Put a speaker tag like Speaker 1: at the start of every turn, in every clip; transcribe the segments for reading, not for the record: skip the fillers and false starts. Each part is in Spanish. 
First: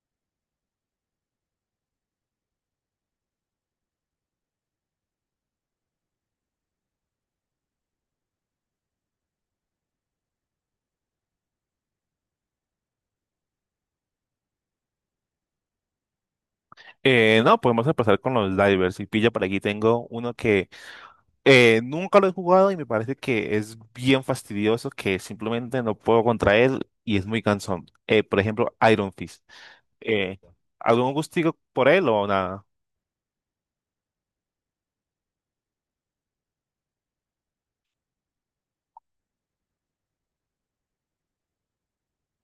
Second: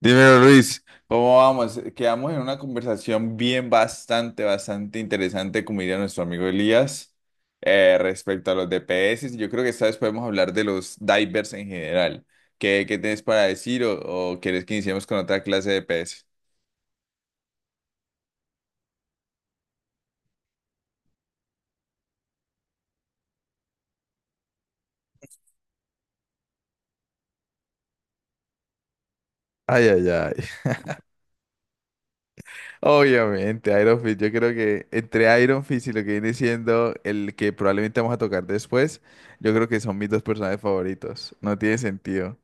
Speaker 1: Dímelo, Luis, ¿cómo vamos? Quedamos en una conversación bien bastante interesante, como diría nuestro amigo Elías, respecto a los DPS. Yo creo que esta vez podemos hablar de los divers en general. ¿Qué tienes para decir o quieres que iniciemos con otra clase de DPS?
Speaker 2: No, podemos empezar con los divers. Y pilla, por aquí tengo uno que nunca lo he jugado y me parece que es bien fastidioso, que simplemente no puedo contra él y es muy cansón. Por ejemplo, Iron Fist.
Speaker 1: Ay, ay, ay.
Speaker 2: Eh, ¿Algún gustico por él o nada?
Speaker 1: Obviamente, Iron Fist. Yo creo que entre Iron Fist y lo que viene siendo el que probablemente vamos a tocar después, yo creo que son mis dos personajes favoritos. No tiene sentido.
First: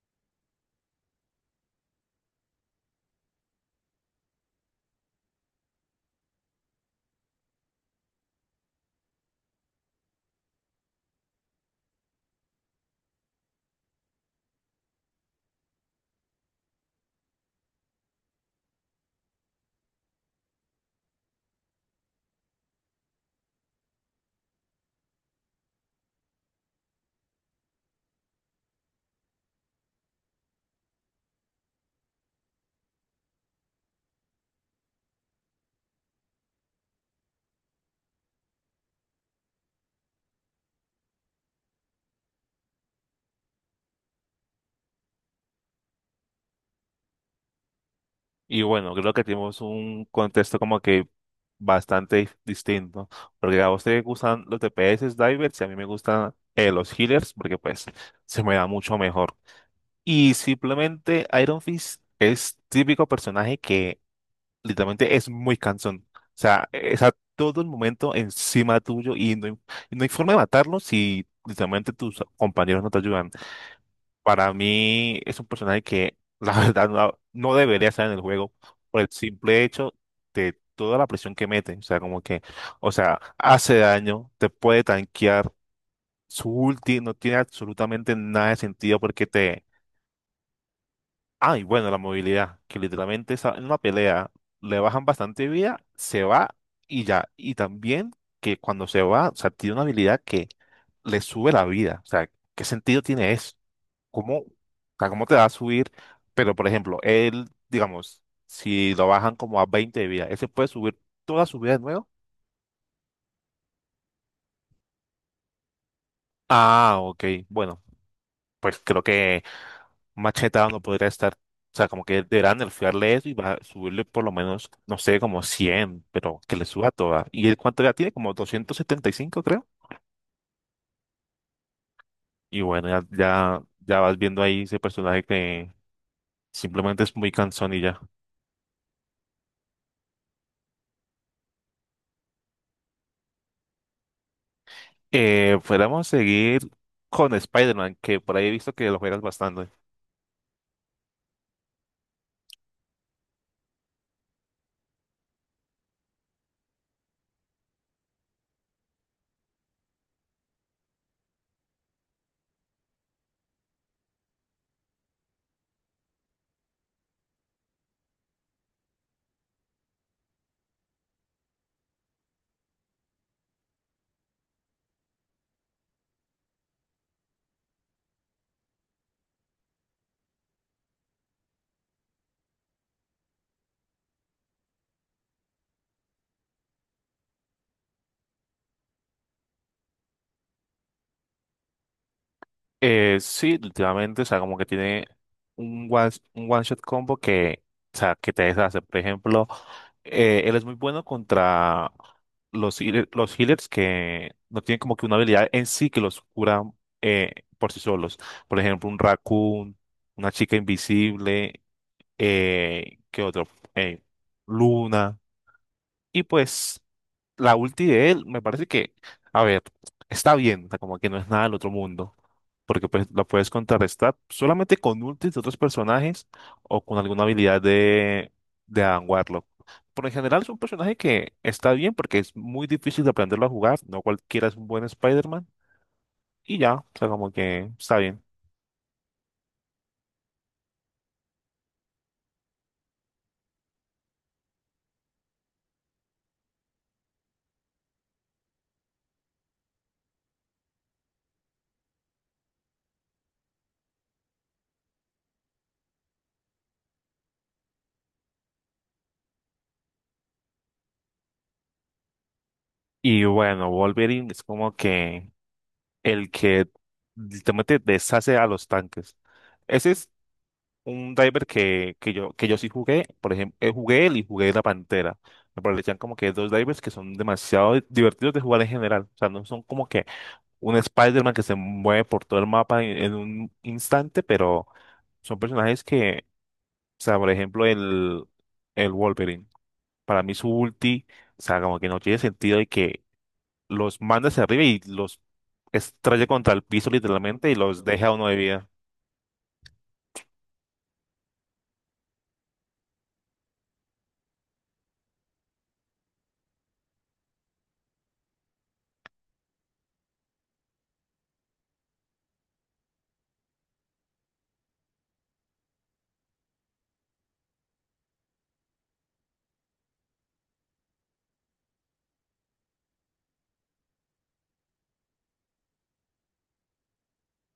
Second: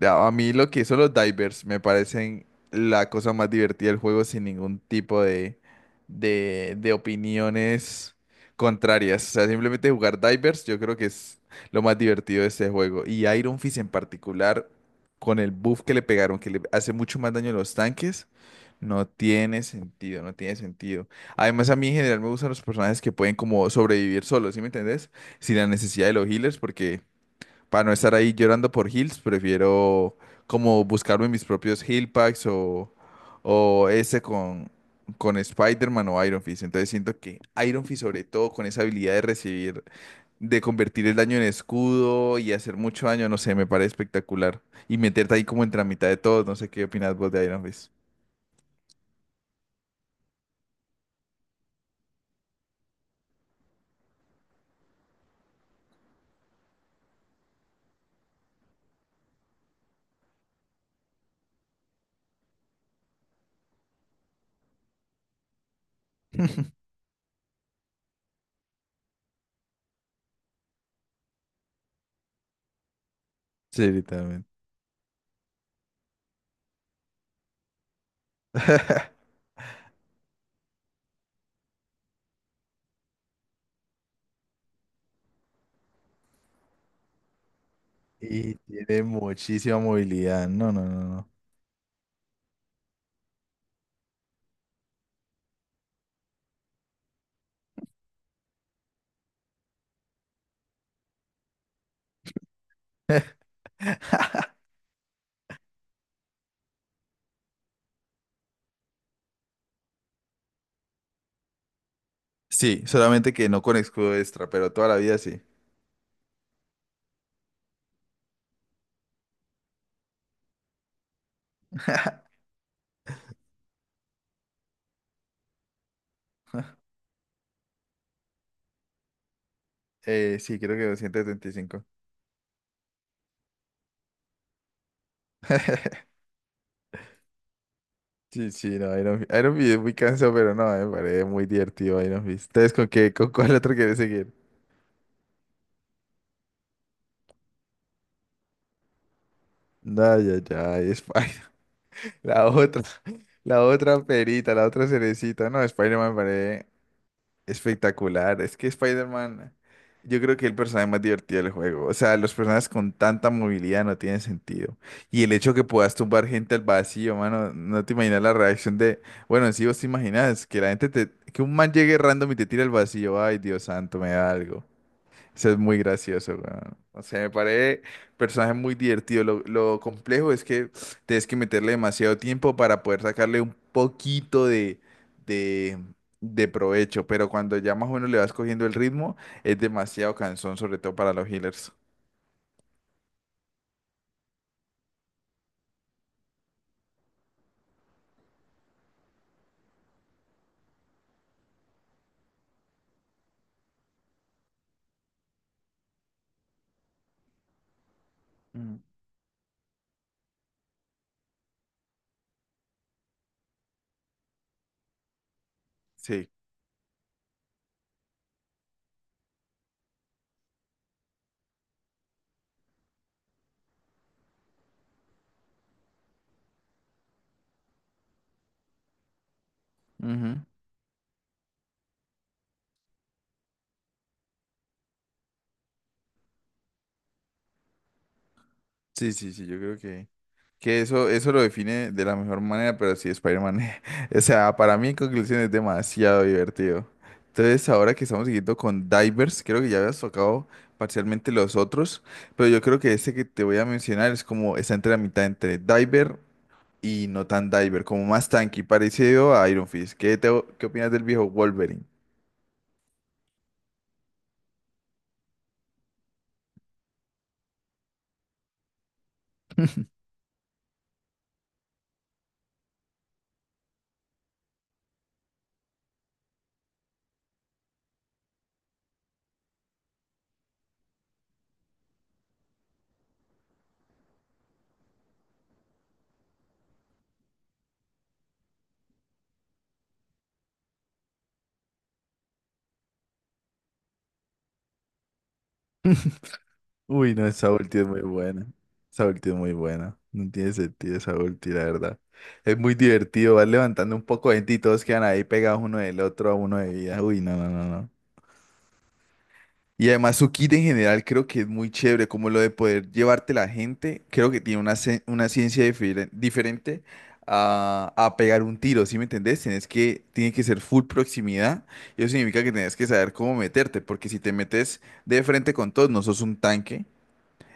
Speaker 1: A mí lo que hizo los divers me parecen la cosa más divertida del juego sin ningún tipo de opiniones contrarias. O sea, simplemente jugar divers yo creo que es lo más divertido de este juego. Y Iron Fist en particular, con el buff que le pegaron, que le hace mucho más daño a los tanques, no tiene sentido, no tiene sentido. Además, a mí en general me gustan los personajes que pueden como sobrevivir solos, ¿sí me entendés? Sin la necesidad de los healers porque... Para no estar ahí llorando por heals, prefiero como buscarme mis propios heal packs o ese con Spider-Man o Iron Fist. Entonces siento que Iron Fist, sobre todo con esa habilidad de recibir, de convertir el daño en escudo y hacer mucho daño, no sé, me parece espectacular. Y meterte ahí como entre la mitad de todos, no sé qué opinas vos de Iron Fist.
Speaker 2: Y bueno, creo que tenemos un contexto como que bastante distinto, porque a vos te gustan los DPS divers y a mí me gustan los healers, porque pues se me da mucho mejor. Y simplemente Iron Fist es típico personaje que literalmente es muy cansón. O sea, es a todo el momento encima tuyo y y no hay forma de matarlo si literalmente tus compañeros no te ayudan.
Speaker 1: Sí, literalmente.
Speaker 2: Para mí es un personaje que la verdad no debería estar en el juego por el simple hecho de toda la presión que mete. O sea, hace daño, te puede tanquear. Su ulti no tiene absolutamente nada
Speaker 1: Y
Speaker 2: de sentido
Speaker 1: tiene
Speaker 2: porque
Speaker 1: muchísima movilidad. No, no, no, no.
Speaker 2: ay, bueno, la movilidad, que literalmente en una pelea le bajan bastante vida, se va y ya. Y también que cuando se va, o sea, tiene una habilidad que le sube la vida. O sea, ¿qué sentido tiene eso? ¿Cómo, o sea, cómo te va a subir? Pero, por ejemplo, él, digamos, si lo bajan como a 20 de vida, ¿ese puede subir toda su vida de nuevo?
Speaker 1: Sí, solamente que no con escudo extra, pero toda la vida sí.
Speaker 2: Ah, ok. Bueno, pues creo que Macheta no podría estar, o sea, como que deberán nerfearle eso y va a subirle por lo menos, no sé, como 100, pero que le suba toda. ¿Y él cuánto ya tiene? Como 275, creo.
Speaker 1: Sí, creo que 235.
Speaker 2: Y bueno, ya vas viendo ahí ese personaje que simplemente es muy cansón y ya.
Speaker 1: Sí, sí, no, Iron, Iron Fist es muy cansado, pero no, me parece muy divertido Iron Fist. ¿Ustedes con qué, con cuál otro quieren seguir?
Speaker 2: Fuéramos a seguir con Spider-Man, que por ahí he visto que lo juegas bastante.
Speaker 1: No, ya, ya, Spider. La otra, la otra perita, la otra cerecita. No, Spider-Man me parece. Espectacular, es que Spider-Man, yo creo que es el personaje más divertido del juego. O sea, los personajes con tanta movilidad no tienen sentido. Y el hecho que puedas tumbar gente al vacío, mano, no te imaginas la reacción de, bueno, sí vos te imaginas que la gente que un man llegue random y te tira al vacío, ay, Dios santo, me da algo. Eso es muy gracioso, weón. O sea, me parece personaje muy divertido. Lo complejo es que tienes que meterle demasiado tiempo para poder sacarle un poquito de, de provecho. Pero cuando ya más o menos le vas cogiendo el ritmo, es demasiado cansón, sobre todo para los healers.
Speaker 2: Sí, últimamente, o sea, como que tiene un one shot combo o sea, que te deshace. Por ejemplo, él es muy bueno contra los healers que no tienen como que una habilidad en sí que los cura eh, por sí solos. Por
Speaker 1: Mm.
Speaker 2: ejemplo, un raccoon, una chica invisible, ¿qué otro? Eh, Luna. Y
Speaker 1: Sí.
Speaker 2: pues, la ulti de él me parece que, a ver, está bien, o sea, como que no es nada del otro mundo porque pues la puedes contrarrestar solamente con ultis de otros personajes o con alguna habilidad de Adam Warlock. Por en general es un personaje que está bien porque es muy difícil de aprenderlo a jugar, no cualquiera es un buen Spider-Man y ya, o sea, como que está bien.
Speaker 1: Sí, sí, sí, yo creo que eso lo define de la mejor manera, pero sí, Spider-Man, o sea, para mí en conclusión es demasiado divertido. Entonces, ahora que estamos siguiendo con Divers, creo que ya habías tocado parcialmente los otros, pero yo creo que este que te voy a mencionar es como, está entre la mitad entre Diver y no tan Diver, como más tanky, parecido a Iron Fist. ¿Qué, qué opinas del viejo Wolverine?
Speaker 2: Y bueno, Wolverine es como que el que literalmente deshace a los tanques. Ese es un diver que, que yo sí jugué, por ejemplo, jugué él y jugué la Pantera. Me parecían como que dos divers que son demasiado divertidos de jugar en general. O sea, no son como que un Spider-Man que se mueve por todo el mapa en un instante, pero son personajes que, o sea, por ejemplo, el Wolverine. Para mí su ulti, o sea, como que no tiene sentido y que los manda hacia arriba y los estrella contra el piso
Speaker 1: Uy, no,
Speaker 2: literalmente
Speaker 1: esa
Speaker 2: y
Speaker 1: ulti
Speaker 2: los
Speaker 1: es muy
Speaker 2: deja a uno de
Speaker 1: buena.
Speaker 2: vida.
Speaker 1: Esa ulti es muy buena. No tiene sentido esa ulti, la verdad. Es muy divertido, vas levantando un poco de gente y todos quedan ahí pegados uno del otro a uno de vida. Uy, no, no, no, no. Y además su kit en general creo que es muy chévere, como lo de poder llevarte la gente, creo que tiene una, una ciencia diferente a pegar un tiro, ¿sí me entendés? Tiene que ser full proximidad, y eso significa que tienes que saber cómo meterte, porque si te metes de frente con todos, no sos un tanque,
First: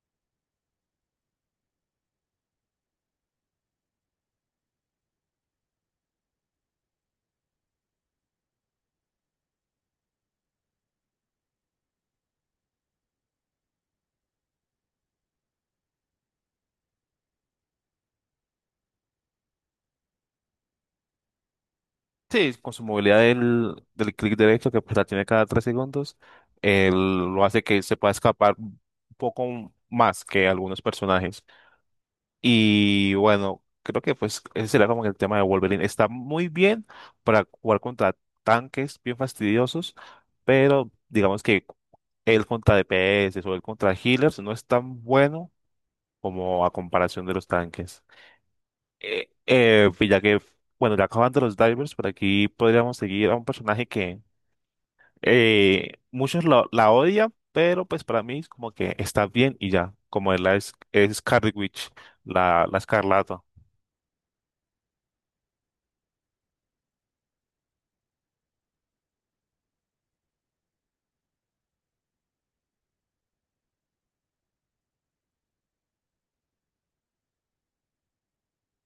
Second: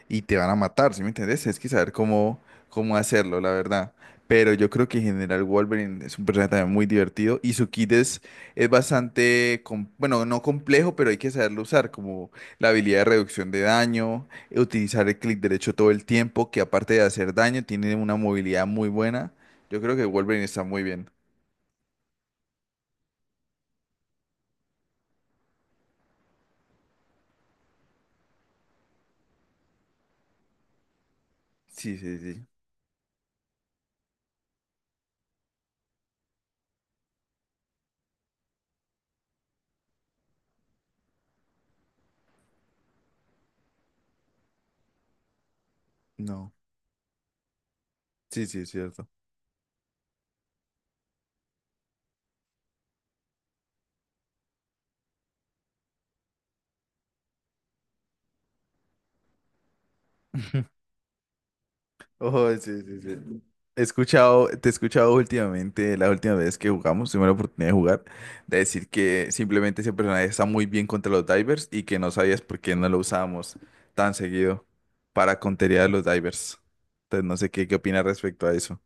Speaker 1: y te van a matar, ¿sí me entiendes? Es que saber cómo hacerlo, la verdad. Pero yo creo que en General Wolverine es un personaje también muy divertido y su kit es bastante, bueno, no complejo, pero hay que saberlo usar, como la habilidad de reducción de daño, utilizar el clic derecho todo el tiempo, que aparte de hacer daño, tiene una movilidad muy buena. Yo creo que Wolverine está muy bien.
Speaker 2: Sí, con su movilidad del clic derecho, que pues la tiene cada 3 segundos, él lo hace que se pueda escapar un poco más que algunos personajes.
Speaker 1: Sí, sí, sí.
Speaker 2: Y bueno, creo que pues ese sería como el tema de Wolverine. Está muy bien para jugar contra tanques bien fastidiosos, pero digamos que él contra DPS o él contra healers no es tan bueno
Speaker 1: No.
Speaker 2: como a comparación de los tanques.
Speaker 1: Sí, sí, es cierto.
Speaker 2: Eh, eh, ya que, bueno, ya acabando los divers, por aquí podríamos seguir a un personaje que eh, muchos la odian, pero pues para mí es como que está bien y ya, como es Scarlet Witch,
Speaker 1: Oh,
Speaker 2: la
Speaker 1: sí, sí, sí.
Speaker 2: Escarlata.
Speaker 1: He escuchado, te he escuchado últimamente, la última vez que jugamos, tuve la oportunidad de jugar, de decir que simplemente ese personaje está muy bien contra los divers y que no sabías por qué no lo usábamos tan seguido para contería a los divers. Entonces no sé qué opinas respecto a eso.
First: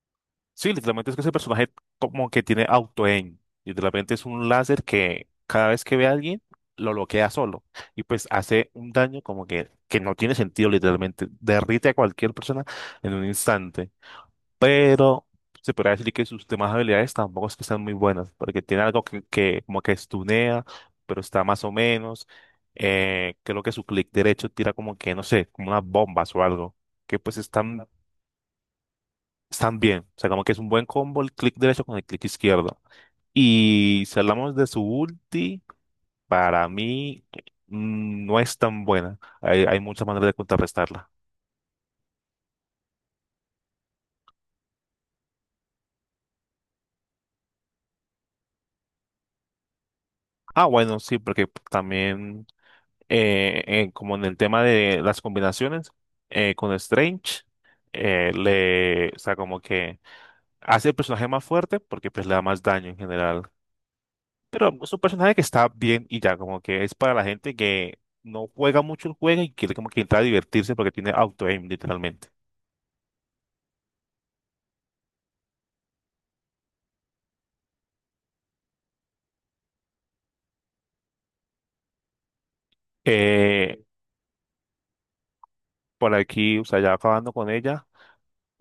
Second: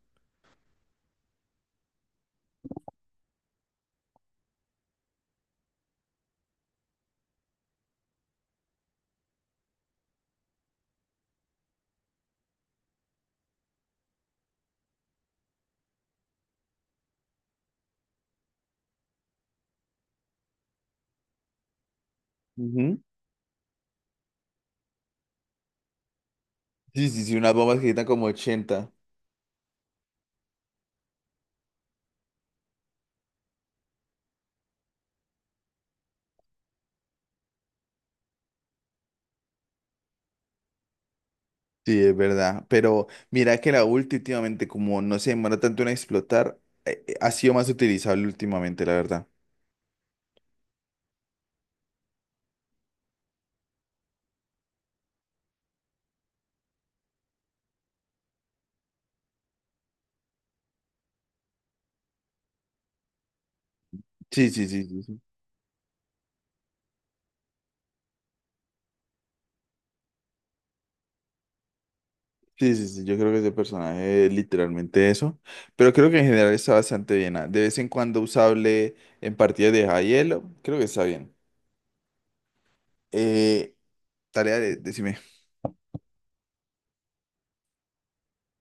Speaker 2: Sí, literalmente es que ese personaje como que tiene auto-aim. Literalmente es un láser que cada vez que ve a alguien lo bloquea solo y pues hace un daño como que no tiene sentido, literalmente derrite a cualquier persona en un instante. Pero se podría decir que sus demás habilidades tampoco es que sean muy buenas, porque tiene algo que como que estunea, pero está más o menos.
Speaker 1: Ujú.
Speaker 2: Creo que su clic derecho tira como que, no sé, como unas bombas o algo,
Speaker 1: Sí,
Speaker 2: que
Speaker 1: sí, sí,
Speaker 2: pues
Speaker 1: unas bombas
Speaker 2: están,
Speaker 1: que quitan como 80.
Speaker 2: están bien. O sea, como que es un buen combo el clic derecho con el clic izquierdo. Y si hablamos de su ulti, para mí no es tan buena. Hay muchas maneras de contrarrestarla.
Speaker 1: Sí, es verdad, pero mira que la ulti últimamente, como no se demora tanto en explotar, ha sido más utilizable últimamente, la verdad.
Speaker 2: Ah, bueno, sí, porque también como en el tema de las combinaciones con Strange, o sea, como que hace el personaje más fuerte porque pues le da más daño en general.
Speaker 1: Sí, sí,
Speaker 2: Pero es un
Speaker 1: sí, sí.
Speaker 2: personaje que está bien y ya, como que es para la gente que no juega mucho el juego y quiere como que entrar a divertirse porque tiene auto-aim literalmente.
Speaker 1: Sí, sí, sí, yo creo que ese personaje es literalmente eso, pero creo que en general está bastante bien. Ah, de vez en cuando usable en partidas de Hielo, creo que está bien. Eh,
Speaker 2: Eh,
Speaker 1: tarea de, decime,
Speaker 2: por aquí, o sea, ya acabando con ella,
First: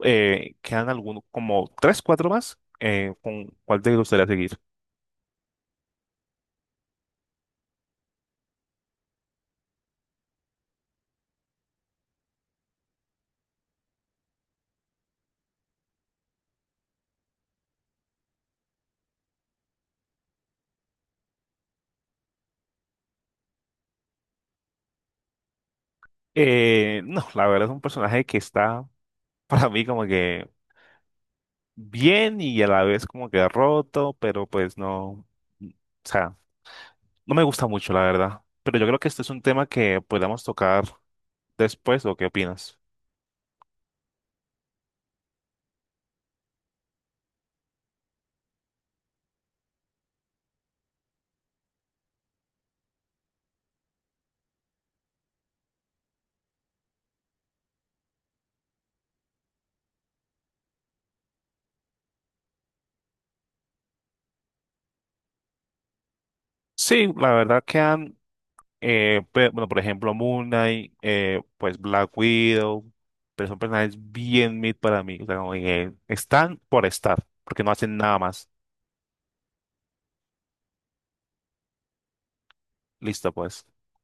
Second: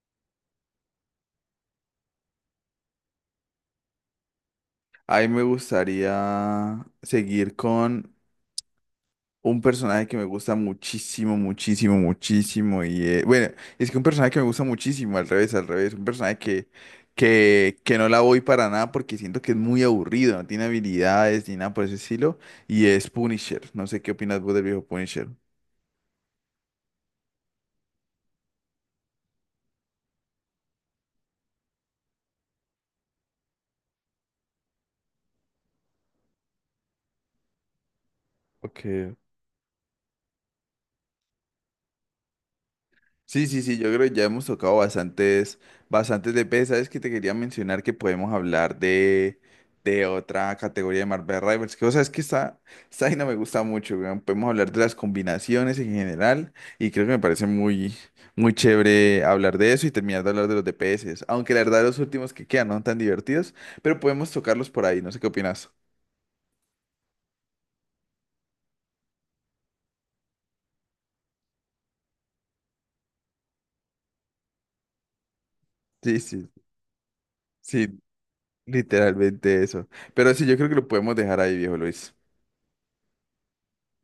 Speaker 2: quedan algunos, como tres, cuatro más. ¿Con cuál te gustaría seguir?
Speaker 1: a mí me gustaría seguir con un personaje que me gusta muchísimo, muchísimo, muchísimo. Y bueno, es que un personaje que me gusta muchísimo, al revés, al revés. Un personaje que no la voy para nada porque siento que es muy aburrido, no tiene habilidades ni nada por ese estilo. Y es Punisher. No sé qué opinas vos del viejo Punisher.
Speaker 2: No, la verdad es un personaje que está para mí como que bien y a la vez como que roto, pero pues no, o sea, no me gusta mucho la verdad. Pero
Speaker 1: Ok,
Speaker 2: yo creo que este es un tema que podamos tocar después, ¿o qué opinas?
Speaker 1: sí, sí, sí, yo creo que ya hemos tocado bastantes, bastantes de pez. Sabes que te quería mencionar que podemos hablar de otra categoría de Marvel Rivals, que o sea, es que esta vaina me gusta mucho, weón. Podemos hablar de las combinaciones en general y creo que me parece muy, muy chévere hablar de eso y terminar de hablar de los DPS, aunque la verdad los últimos que quedan no son tan divertidos, pero podemos tocarlos por ahí, no sé qué opinas.
Speaker 2: Sí, la verdad quedan, bueno, por ejemplo, Moon Knight, pues Black Widow, pero son personajes bien mid para mí, o sea, como que
Speaker 1: Sí, sí,
Speaker 2: están por estar, porque no
Speaker 1: sí,
Speaker 2: hacen nada más.
Speaker 1: literalmente eso. Pero sí, yo creo que lo podemos dejar ahí, viejo Luis.
Speaker 2: Listo, pues.